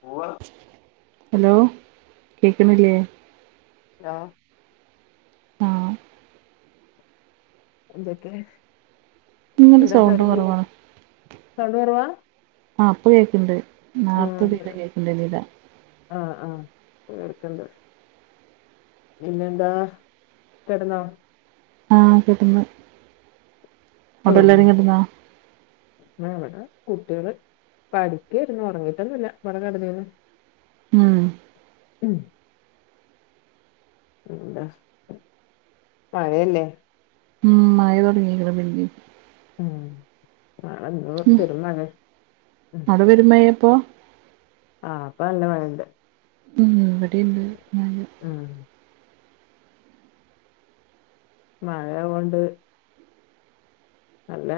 പോവാ ഹലോ കേക്ക്ണില്ലേ. ലോ. ആഹ് എന്തൊക്കെ? നിങ്ങടെ എന്താ സൗണ്ട് കിടന്ന് കൊറവാണ്. സൗണ്ട് കൊറവാ ആഹ് പ്പ കേക്ക്ണ്ട് നാർത്ത തീടെ കേക്ക്ണ്ടായ്നില്ല. ആഹ് ആഹ് പ്പ കേൾക്ക്ണ്ട്. പിന്നെന്താ കെട്ന്നോ? ആഹ് കെട്ന്ന്. അവിടെ എല്ലാരും കെ ട്ന്നോ? ആഹ് ഇവടെ കുട്ട്യേള് പഠിക്കാര്ന്നു ഒറങ്ങിട്ടൊന്നുല്ല ഇവടെ കട്ന്നീന്നു ഉം ഉം പിന്ന മഴയല്ലേ ഉം മഴ തൊട്ങ്ങീക്ക്ണ് പിന്നിം ഉം [unintelligible] ഉം പെരും മഴേ അവിടെ പെരും മഴേപ്പൊ ആഹ് പ്പ നല്ല മഴണ്ട്. ഉം വാടീം ണ്ട് ഉം മഴ കൊണ്ട് നല്ല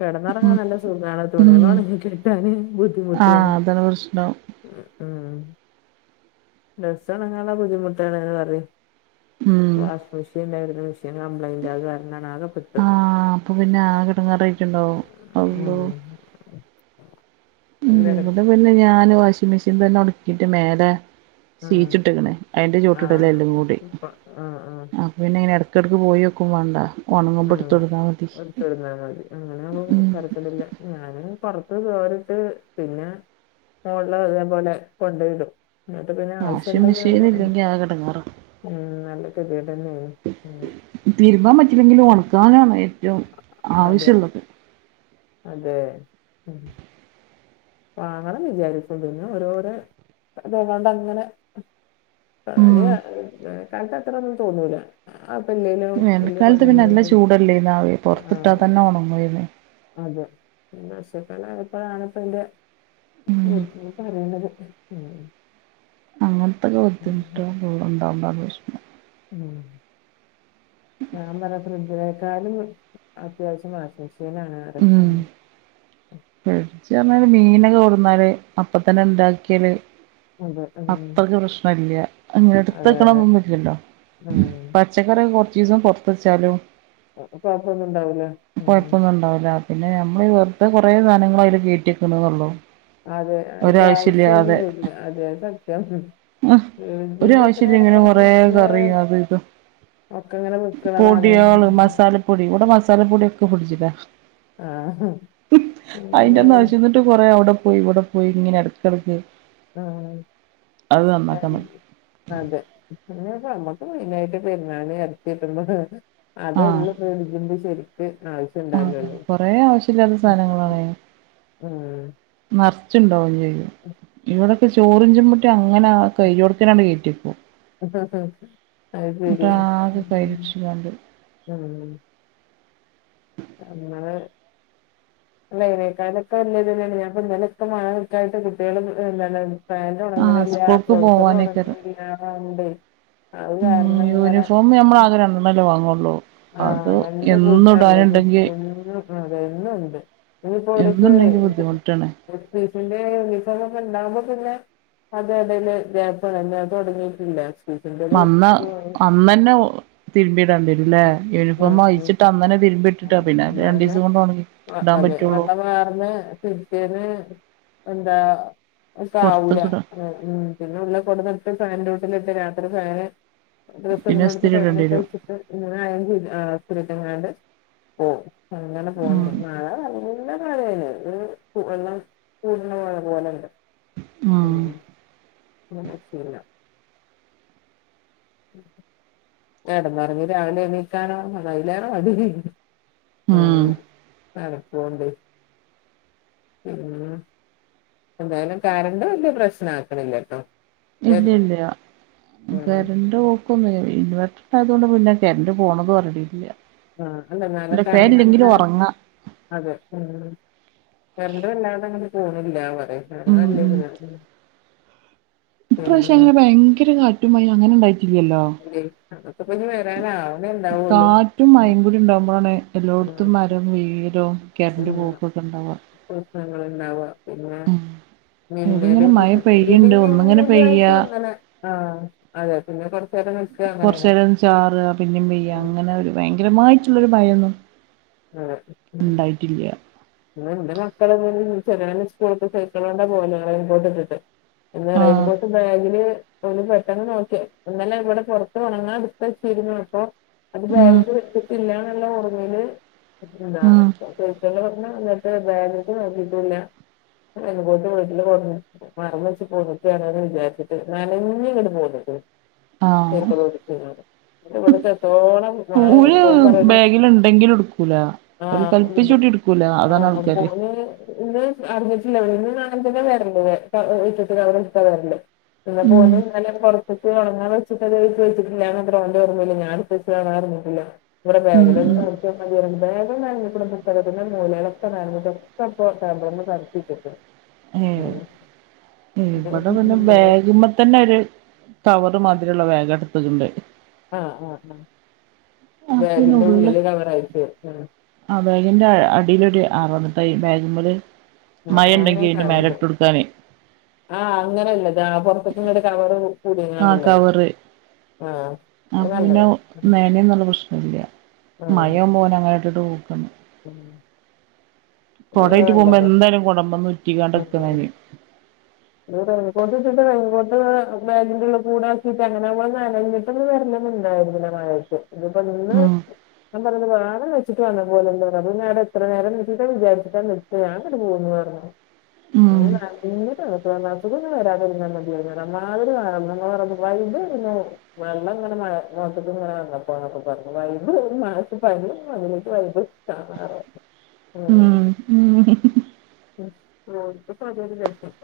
കെടന്നൊറങ്ങാൻ നല്ല സുഖാണ്. ഉം തുണിയള് ഒണങ്ങി കിട്ടാന് ബു ദ്ധിമുട്ടുവാണ്. ആഹ് അതാണ് പ്രശ്നം ഉം ഉം ഡ്രസണങ്ങാള്ള ബുദ്ധിമുട്ടാണ്ന്ന് പറി ഉം വാഷി മിഷീൻണ്ടായിര്ന്നു. മെഷീൻ കംപ്ലൈന്റ് അത് കാര്ണാണ് ആകെപ്പെട്ടു ആഹ് അപ്പൊ പിന്നെ ആഹ് കിട്ടുന്ന റേറ്റ് ഉണ്ടാവും ഉള്ളൂ അല്ലേ ഇവിടെ പിന്നെ ഞാൻ വാഷിംഗ മെഷനി തന്നെ ഉടുക്കിയിട്ട് മലെ ഉം ചീച്ചിട്ടിങ്ങണെ അയിന്റെ ചൂട്ടട്ടല്ലാം ആഹ് എല്ലാം കൂടി ആഹ് ആഹ് അഹ് പിന്നെ ഇങ്ങനെ ഇടക്കിടക്ക് പോയിക്കും വേണ്ട ഉണങ്ങുമ്പോ എടുത്തൊടുത്താ മതി അങ്ങനാവോ ഉം [unintelligible] ഞാനൻ പുറത്ത് കേറിട്ട് പിന്നെ മോളിലെ അതേപോലെ കൊണ്ടു വരും വാഷിംഗ് മെഷീൻ ഇല്ലെങ്കിൽ ആകെ കിടങ്ങാറാ ഉം നല്ല കെരിട തന്നെയ തീരുമ്പാൻ പറ്റില്ലെങ്കിലും ഉണക്കാനാണ് ഏറ്റവും അതെ ആവശ്യമുള്ളത് അതെ ഉം അങ്ങണം വിചാരിച്ചന്നെ ഓരോരോ ഇതാണ്ടങ്ങനെ ഉം കട്ട വേണ്ടാത്ത അത്രൊന്നും തോന്നൂല ആപ്പല്ല വനൽക്കാലത്ത് പിന്നെ എല്ലാം ചൂടല്ലേന്നാവ ആ പുറത്തി ഇട്ടാ തന്നെഓണങ്ങന്ന് അതെ പിന്നെ ആക്ഷക്കാല ഇപ്പോഴാണ് ഇപ്പ എന്റെ ഉം അ പറയണത് അങ്ങനത്തെൊക്കെ ബുദ്ധിമുട്ട് ഗണ്ടാവണ്ടോഷം ഞാൻ പറയും ഫ്രിഡ്ജിനേക്കാളും അത്യാവശ്യം വാഷിംഗ് മിഷനാ [inaudible] ഉം ഫ്രിഡ്ജ് പറഞ്ഞാല് മീനൊക്കെ കൊടുന്നാല് അപ്പ തന്നെ ഉണ്ടാക്കിയാല് അതെ ഉം. അത്രക്ക് പ്രശ്ന ഇല്ല അങ്ങനെ അതെ അതെ എടുത്തക്കണന്നും പില്ലല്ലോ ഉം. പച്ചക്കറി കുറച്ച് ദിവസം പുറത്ത വച്ചാലും കുഴപ്പമൊന്നും ഇണ്ടാവൂല പ്പൊന്നും ഉണ്ടാവില്ല പിന്നെ നമ്മൾ വെറുതെറെേ സധനങ്ങള അതിൽ ക കേട്ടിക്കുന്നള്ളോ അതെ അതിന്റെ ആവശ്യന്നുല്ല അതുതന്നെ അത്യാവശ്യം ആ ഒ ആവശ്യല്ല ഇങ്ങനെ കൊറെ കറിയും അത് ഇത് ഒക്ക ഇങ്ങനെ വെക്കുള്ളതാണ് മസാലപ്പൊടി കൂടെ മസാല പൊടി ഒക്കെ പിടിച്ചില്ല ആഹ് അയിന്റെ ഒന്നാവവശ്യംന്നിട്ട് കൊറേ അവിടെ പോയി ഇവിടെ പോയി ഇങ്ങനെ ഇടക്കിടക്ക് ആഹ് നിക്കും അതെ അങ്ങെ നമ്മുക്ക് മെയിന ആയിട്ട് പെരുന്നാളി അടുത്തിട്ടുമ്പോ അതള്ള ആഹ് പളിക്കുമ്പോ ശരി ആവശ്യം അതെ ഉണ്ടന്നണ്ട് കൊറേ ആവശ്യല്ലാത്ത നിറച്ചുണ്ടാവുന് ചോയിക്കുന്നു ഇവിടെക്കെ ചോറിഞ്ചുമ മുട്ടി അങ്ങനെ കവിടത്തനാണ് കയറ്റിപ്പോ അത് ശരിയ എന്നിട്ടാകെ ഉം കയ്യിലിടിച്ച്കാണ്ട് എങ്ങള് അല്ല ഇതിനേക്കാലൊെ വല തന്നെയാണ് ഞാൻ ഇന്നലൊക്കെ മഴട്ടായിട്ട് കുട്ടികളും എ പാൻറ് ആഹ് ഉണങ്ങില്ല സ്കൂൾക്ക് ട്രൗസറ പോവാനേക്കാരം ഉണങ്ങില്ല ഉണ്ട് അത് കാരണങ്ങനെ ഒന്നല്ലേ വാങ്ങുകയുള്ളൂ ആഹ രണ്ട് കൂട്ടാള്ള ചും അതെുംുണ്ട് ഇപ്പോലിക് എന്നുണ്ടെങ്കി ബുദ്ധിമുട്ടാണ് യൂണിഫോം ഒക്കെ ഇണ്ടകുമ്പോ പിന്നെ അത അടയില് ജേപ്പന്നെ തുടങ്ങിയിട്ടില്ല പി സിന്റെ ഒരു അന്ന് ആഹ് അന്ന് തന്നെ തിരുമ്പിടാണ്ടിരുല്ലേ യൂണിഫോം വായിച്ചിട്ട്ന്നനെതിരുമ്പി ഇട്ടിട്ടാ ആഹ് പിന്നെ രണ്ട് ദിവസം കൊണ്ട് ഉണങ്ങി ഇണ്ടാൻ പറ്റും വെള്ള വർന്ന് പിറ്റേന്ന് എന്താ ആവൂല പൊറത്ത്ക്കിടാ ഉം പിന്നെള്ള കൊടനട്ട് ഫാന്റെറെ വീട്ടിലിട്ട് രാത്രി ഫാന് ഡ്രസ്ല്ലാം പിന്നെ നടത്ത് ഇസ്തിരി സേന ഇടേണ്ടി വരും കഴിച്ചിട്ട് ഇങ്ങനെ ചെയങ്ങാണ്ട് [unintelligible] പോ അങ്ങനെ പോണ്ട് ഉം നളെ വള്ളം കൂടണ പോലെുണ്ട് ഉം ഉ എന്നെ ശരി [unintelligible] കിടന്നുറങ്ങി രാവിലെ എണീക്കാൻ അതിലേറെ മടി ഉം [unintelligible] എന്തായാലും കാരണ്ട് വലിയ പ്രശ്നം ആക്കണില്ല കേട്ടോ ഇല്ല ഇല്ല ഉം കറണ്ട് ഇൻവർട്ടർണ്ടായതു കൊണ്ട് പിന്നെ കറന്റ് പോണത് അറിയില്ല ആഹ്ന്നാലും കറണ്ട് അങ്ങനെ ഒറങ്ങാ അതെ ഉ കറണ്ട് വല്ലാതെ അങ്ങനെ പോണില്ല വറെ ആ ഉം അല്ല ഉം ഇപ്രാവിശ്യം അങ്ങനെ ഭയങ്കര കാറ്റും മഴയും അങ്ങനെ ഉണ്ടായി ല്ലോ അല്ലേ അതൊക്കെ ഇപ്പ ഇനി വരാനാവണേ ഉണ്ടാവുള്ളൂ കാറ്റും ഉം മയയും ഉണ്ടാവകുമ്പോഴാണ് ഉം എല്ലായിടത്തും മരം വീയലും കിരണ്ട പോക്കൊക്കെ ഉണ്ടാവുക പ്രശ്നങ്ങൾ ഇണ്ടാവാ പിന്നെ ഉം ഇതിങ്ങനെ മിന്നലും മഴ ഇടി പെയ്യുണ്ട് ഒന്നിങ്ങനെ മന്നലും പെയ്യ ആയിട്ടും അങ്ങനെ ആ അതെ പിന്നെ കുറച്ച നേര കുറച്ച നേരം ചാറ് പിന്നും വെയ്യ ഉം അങ്ങനെ ഒരു ഭയങ്കരമായിട്ടുള്ളരു ഭയന്നു [unintelligible] ഇ എന്റെ മക്കളെ സ്കൂള സൈക്കിൾ കൊണ്ട പോവൽ ഇൻപോട്ട ഇട്ടിട്ട് എന്നാ ആഹ് റെയിൻകോട്ട് ബേഗിൽ പെട്ടെന്ന് നോക്കിയ ഇന്നലെ ഇവിടെ പുറത്ത് ഉണങ്ങാൻ എടുത്ത വച്ചിരുന്നു അപ്പൊ അത് ഉം ബേഗിൽ വെച്ചിട്ടില്ല എന്നുള്ള ഓർമ്മയില് ഉം വട്ട പറഞ്ഞ എന്നിട്ട് ബാഗ് നോക്കിട്ടില്ല എന്ന പോയിട്ട് വീട്ടില് പറഞ്ഞു മറന്ന് വെച്ച് പോന്നിട്ടാണന്ന് വിചാരിച്ചിട്ട് നഞ്ഞാഞ്ജ് ഇങ്ങട്ട് പോന്നുകുണൂ ആഹ് എന്റെ ഇവിടുത്തെ എത്തോളം മഴ സ്കൂൾ മോൻ പറയണ് ബാഗിൽ ഉണ്ടെങ്കിലും എടുക്കൂല ആ ഓർ ഇത് കല്പ്പിച്ചൂട്ടി എടുക്കൂല അതാണ് ആ ആൾക്കാര് മോന് ഇന്ന് അർജന്റീന ഇന്ന് നക്കെ വരല്ല വീറ്റത്തി നക്കെ വരല്ല [unintelligible] [unintelligible] ഉം ഇവിടെ ഉം ഉം ബാഗിലൊന്നും [inaudible] വേഗം ന്നഞ്ഞക്ക്ണ് പ്പോ ഉത്തരത്തിന്റെ മൂലഓടോക്കെപ്പോ തകർന്ന് പരത്തിട്ട്ക്കാ. ആഹ് ഇമ്പടെ പിന്നെ ബാഗുമ്മതന്നൊര് കവറ് മാതിരിള്ള ബെഗാ ഇട്ത്ത്ക്ക്ണ്ട്. ആഹ് ആഹ് ആഹ് ബെഗിന്റെ ഉള്ളില് കവറയിര്ക്കും ഉം ആഹ് ബെഗിന്റെ അടിലൊര് അറ ന്ന്ട്ടയ് ബെഗുമെല് ആഹ് ആഹ് മഴണ്ടെങ്കി ഞാൻ അയിന്റെ മേലെ കണ്ടു ഇട്ടോട്ക്കാന്. ആഹ് അങ്ങനെല്ലത് ആഹ് പൊർത്ത്ക്ക്ങ്ങനെ ഒര് കവറ് കൂടികാണ്ട് ഉള്ളത്. ആഹ് അപ്പൊ പിന്നെ ന്നനയും എന്നു ള്ള പ്രശ്നല്ല്യ ആഹ് മയവുമ്പോനങ്ങട്ട് [unintelligible] ഉം അതാണ് കൊടെറ്റ് പോവുമ്പോ നല്ലത് എന്തായാലും കോടമ്മന്ന് ഉറ്റിക്കാണ്ട്ഇക്കാണ് അയ്‌ന്. [inaudible] ഇത് റെയിൻകൊട്ട് ഇട്ട്ട്ട് റെയിൻകൊട്ട് ബാഗിൻ്റെ ഉള്ള്ക്കുടെ ആക്കിട്ട് അങ്ങനെ ആകുമ്പോ അത് നനഞ്ഞ് പെട്ടെന്ന് വരണം എന്ന് ഉണ്ടായിരുന്നില്ല മഴയത്ത് ഇതിപ്പൊ ഇന്ന് ഉം ഞാൻ പറയത് വേണം വെച്ചി്ട്ട് വന്ന പോലെല്ലെ ഇത്തരിം ന്നേരം എത്രന്നേര ന്നേര്തിട്ടാ വിചാരിച്ച്ട്ടാ ന്നിക്കാ ഞാൻ ഇങ്ങട്ട് പോന്നു അർഞ്ഞു. ഉം മോൻ നനഞ്ഞിട്ട നിക്കുന്നത് അസുഖം ഒന്നും വരാതിര്ന്നാ മതി അമ്മതിരി [unintelligible] വൈഡ് ഇരുന്ന് വെള്ളംങ്ങനെ മഴ മൊത്ക്ക് ഇങ്ങനെ വന്നപ്പോ ന്നൊക്കെപറഞ്ഞു വൈബ് മാറാത്ത പനി അതിലേക്ക് വൈബ്. ആഹ് ഉം ഉം ഹ് ഹ് ഹ് ഉം ഓൽക്കപ്പതൊര് രസം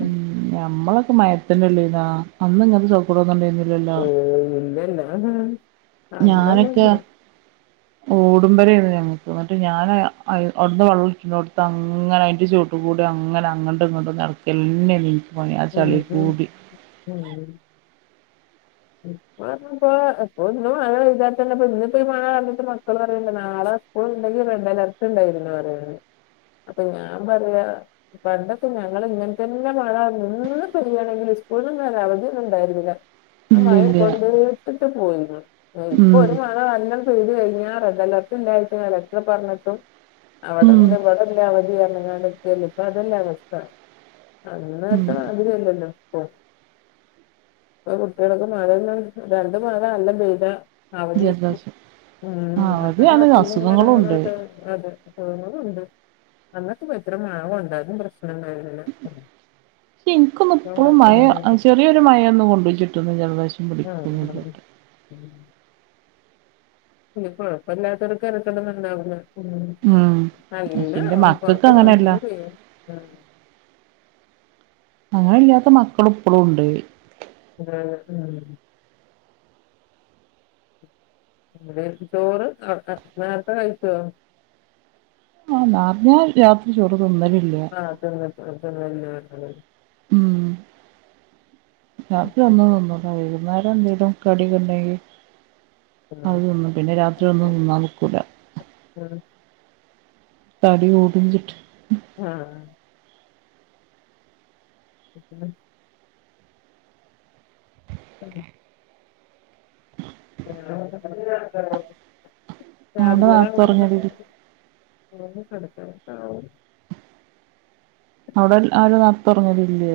ഉം ഞമ്മളൊക്കെ മഴത്തെന്നെല്ലയ്ന്നൊ അന്ന് ഇങ്ങൻത്തെ സോക്കടോന്നുംണ്ടെര്ന്നില്ലല്ലോ. അതെ ഞാനൊക്കെ ഓടുമ്പരേന്നു ഞങ്ങക്ക് മറ്റേ ഞാന് അയ് ഔട്ന്ന് വള്ള ഒലിച്ച്ണോട്ത്തന്നങ്ങനെ അയിന്റെ ചോട്ട് ത്തുടെ അങ്ങനെ അങ്ങട്ടും ഇങ്ങട്ടുംന്നടക്കന്നെ ഇൻക്ക് പണി ആഹ് ഉം ചളി ഉം കൂടി. ഉം ഇപ്പ ഇപ്പൊന്നും വിചാരിച്ചോണ്ട് ഇന്നിപ്പോ മഴ കണ്ടിട്ട് മക്കള് പറയണ്ട് ന്നാളെ. സ്കൂൾണ്ടെങ്കി റെഡ് അലേർട്ട് ഉണ്ടായിനുന്ന് പറയാ അപ്പൊ ഞാൻ പറയാ പണ്ടൊക്കെ ഞങ്ങള് ഇങ്ങൻതന്നെ മഴ ന്നിന്ന് പെയ്യാണെങ്കിലും സ്കൂളിനൊന്നും ഒര അവധി ഒന്നും ഉണ്ടായ്ര്ന്നില. ആഹ് മഴ ഇല്ലില്ല കൊണ്ട്ട്ടിട്ട് പോയിന്നു ഇപ്പൊ ഉം ഒരു മഴ ന്നല്ലാ പെയ്യ്ത് കഴിഞ്ഞാ റെഡ്അലർട്ട് ഇണ്ടായിരിക്കും കലക്ടർ പറഞ്ഞിട്ട് ഉം അവടെണ്ട് ഇബെടെണ്ട് അവതി അർഞ്ഞ്ക്കാണ്ട്. ഇന്നിപ്പോ അതല്ല ഉം അവസ്ഥഅന്നത്തെ മാതിരിയല്ലല്ലോ ഇപൊ. ഇപ്പൊ കുട്ടികൾക്ക് മഴന്നും രണ്ട് മഴന്നല്ലോം പെയ്താ അവധി ജലദോഷം ഉം ആ അത് [unintelligible] അസുഖങ്ങളും ഉണ്ട് വിവരങ്ങളൊക്കെ അതെ തോന്നുന്നുണ്ട് അന്നോക്കെ ഇപ്പെത്ര മയകൊണ്ടത അതൊന്നും പ്രശ്നംണ്ടയ്ന്നിലാ. പക്ഷേ ഇൻക്കൊന്നു ഇപ്പളും മ അഹ് ചെറിയൊരു മഴ കൊണ്ടേച്ച്ട്ടോന്നും ജലദോശം ആഹ് ആഹ് പിന്നെ കൊഴപ്പല്ലാത്തവർക്ക് തെരക്കെടോന്നുംണ്ടാവുലാ. ഉം ഉം പക്ഷെ അങ്ങനെ എന്റെ മക്കൾക്ക് പൊറത്ത് അങ്ങനെയല്ല അതാ പെയ്യ്ണ് അങ്ങനെ ഇല്ലാത്ത മക്കള് ഇപ്പളുണ്ട്. ആഹ് ആഹ് ഔടെ ചോറ് നേർത്തെ നേർത്തെ കഴികൊ? ആഹ് ന്നാർത്തെ രാത്രി ചോറ് തിന്നലില്ല [unintelligible] ഉം രാത്രി ഒന്നും തിന്നൂല വൈകുന്നേരം എന്തേലും കടി ഒകെ ഉണ്ടെങ്കിൽ അത് ഉം തിന്നും പിന്നെ രാത്രി ഒന്നും തിന്നാൽ നിക്കൂല്ല ഉം തടി കൂടും ന്ന് വെച്ചിട്ട് ആഹ ഉം [unintelligible] അവിടെ നേരത്തെ ഉറങ്ങലില്ലേ [unintelligible] [unintelligible] അവിടെ ആരും നേരതോറങ്ങലില്ലേ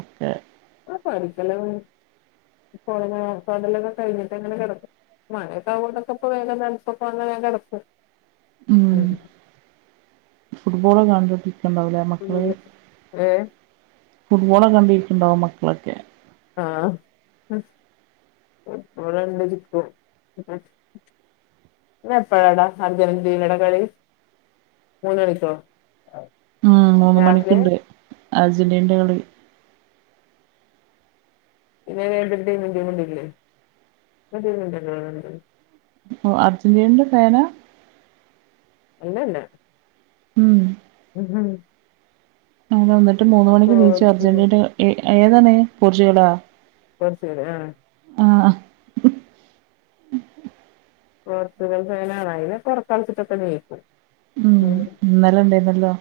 ഓക്കേ ആ പടിക്കലം കുറെ കഴിഞ്ഞിട്ട് അങ്ങനെ കിടക്കും മഴയൊക്കെ ആവുമ്പോ ഇവിടൊക്കെ വേഗം ഇ പ്പക്കെ വന്ന വേഗം കിടക്കും ഉം ഫുട്ബോള കണ്ടട്ട ണ്ടാവലേ മക്കള് ഏ ഫുട്ബോള കണ്ടിരിക്കണ്ടാവും മക്കളൊക്കെ ആഹ അടെണ്ട ചിക്കും ഇനിപ്പഴാടാ അർജെന്റീനടെ കളി മൂന്നണിക്കോ ഉം മൂന്ന് മണിക്കുണ്ട് അർജന്റീനന്റെ കളി പിന്നെ [unintelligible] [unintelligible] ഓഹ് അർജന്റീനന്റെ ഫേന? അല്ലല്ല ഉം ഉം ഉം അങ്ങനെ വന്നിട്ട് മൂന്ന് മണിക്ക് നീചോ പോർച്ചുഗൽ അർജന്റീനഏ ഏതാണ് പോർച്ചുഗലാ പോർച്ചുഗല് ആഹ ആഹ പോർച്ചുഗൽ ഫെനാണെ അയിന് പുറക്കാൻച്ചിട്ടൊക്കെ ജയിക്കും ഉം ഇന്നലെ ഇണ്ടർന്നല്ലോ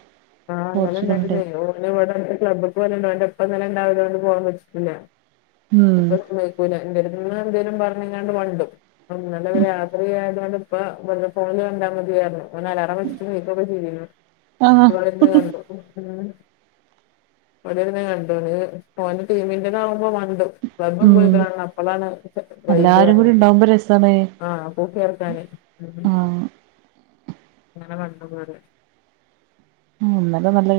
ആഹ് ഇന്നലെ പോർച്ചുഗൽണ്ടെ ഇണ്ടായിരുന്നേ ഓന് ഇവിടെ ക്ലബ്ബ് പോകലുണ്ട് അവന്റെ ഇപ്പന്നലെ ഇണ്ടായതോണ്ട് പോവ പറ്റിട്ടില്ല ഉം ഇപ്പ സമമയിക്കൂലേ എന്തേലും ഇങ്ങനെ എന്തേലും പറഞ്ഞങ്ങാണ്ട് മണ്ടും അത് വരെ ഫ്രീആയത് കൊണ്ട് ഇപ്പ വട്ന്ന് ഫോണില് കണ്ടാൽമതീയറിഞ്ഞു അലാറം വെച്ചിട്ടെണീക്കൊക്കെ ചെയ്തിക്കുന്നു ആഹ് അവിടെന്ന് കണ്ടോ അവിടെ ഇരുന്ന കണ്ടു ഓന്റെ ടീമിന്റെേന്നാകുമ്പോ മണ്ടും ക്ലബ്ബ് ഉം പോയികാണണം അപ്പളാണ് വൈബ് എല്ലാരും കൂടി ഉണ്ടാവുമ്പോ രസാണ് ആഹ പൂ കേർക്കാന് അല്ലെങ്കി ആഹ് [unintelligible] മണ്ടും വരെ ഉം ഇന്നല നല്ല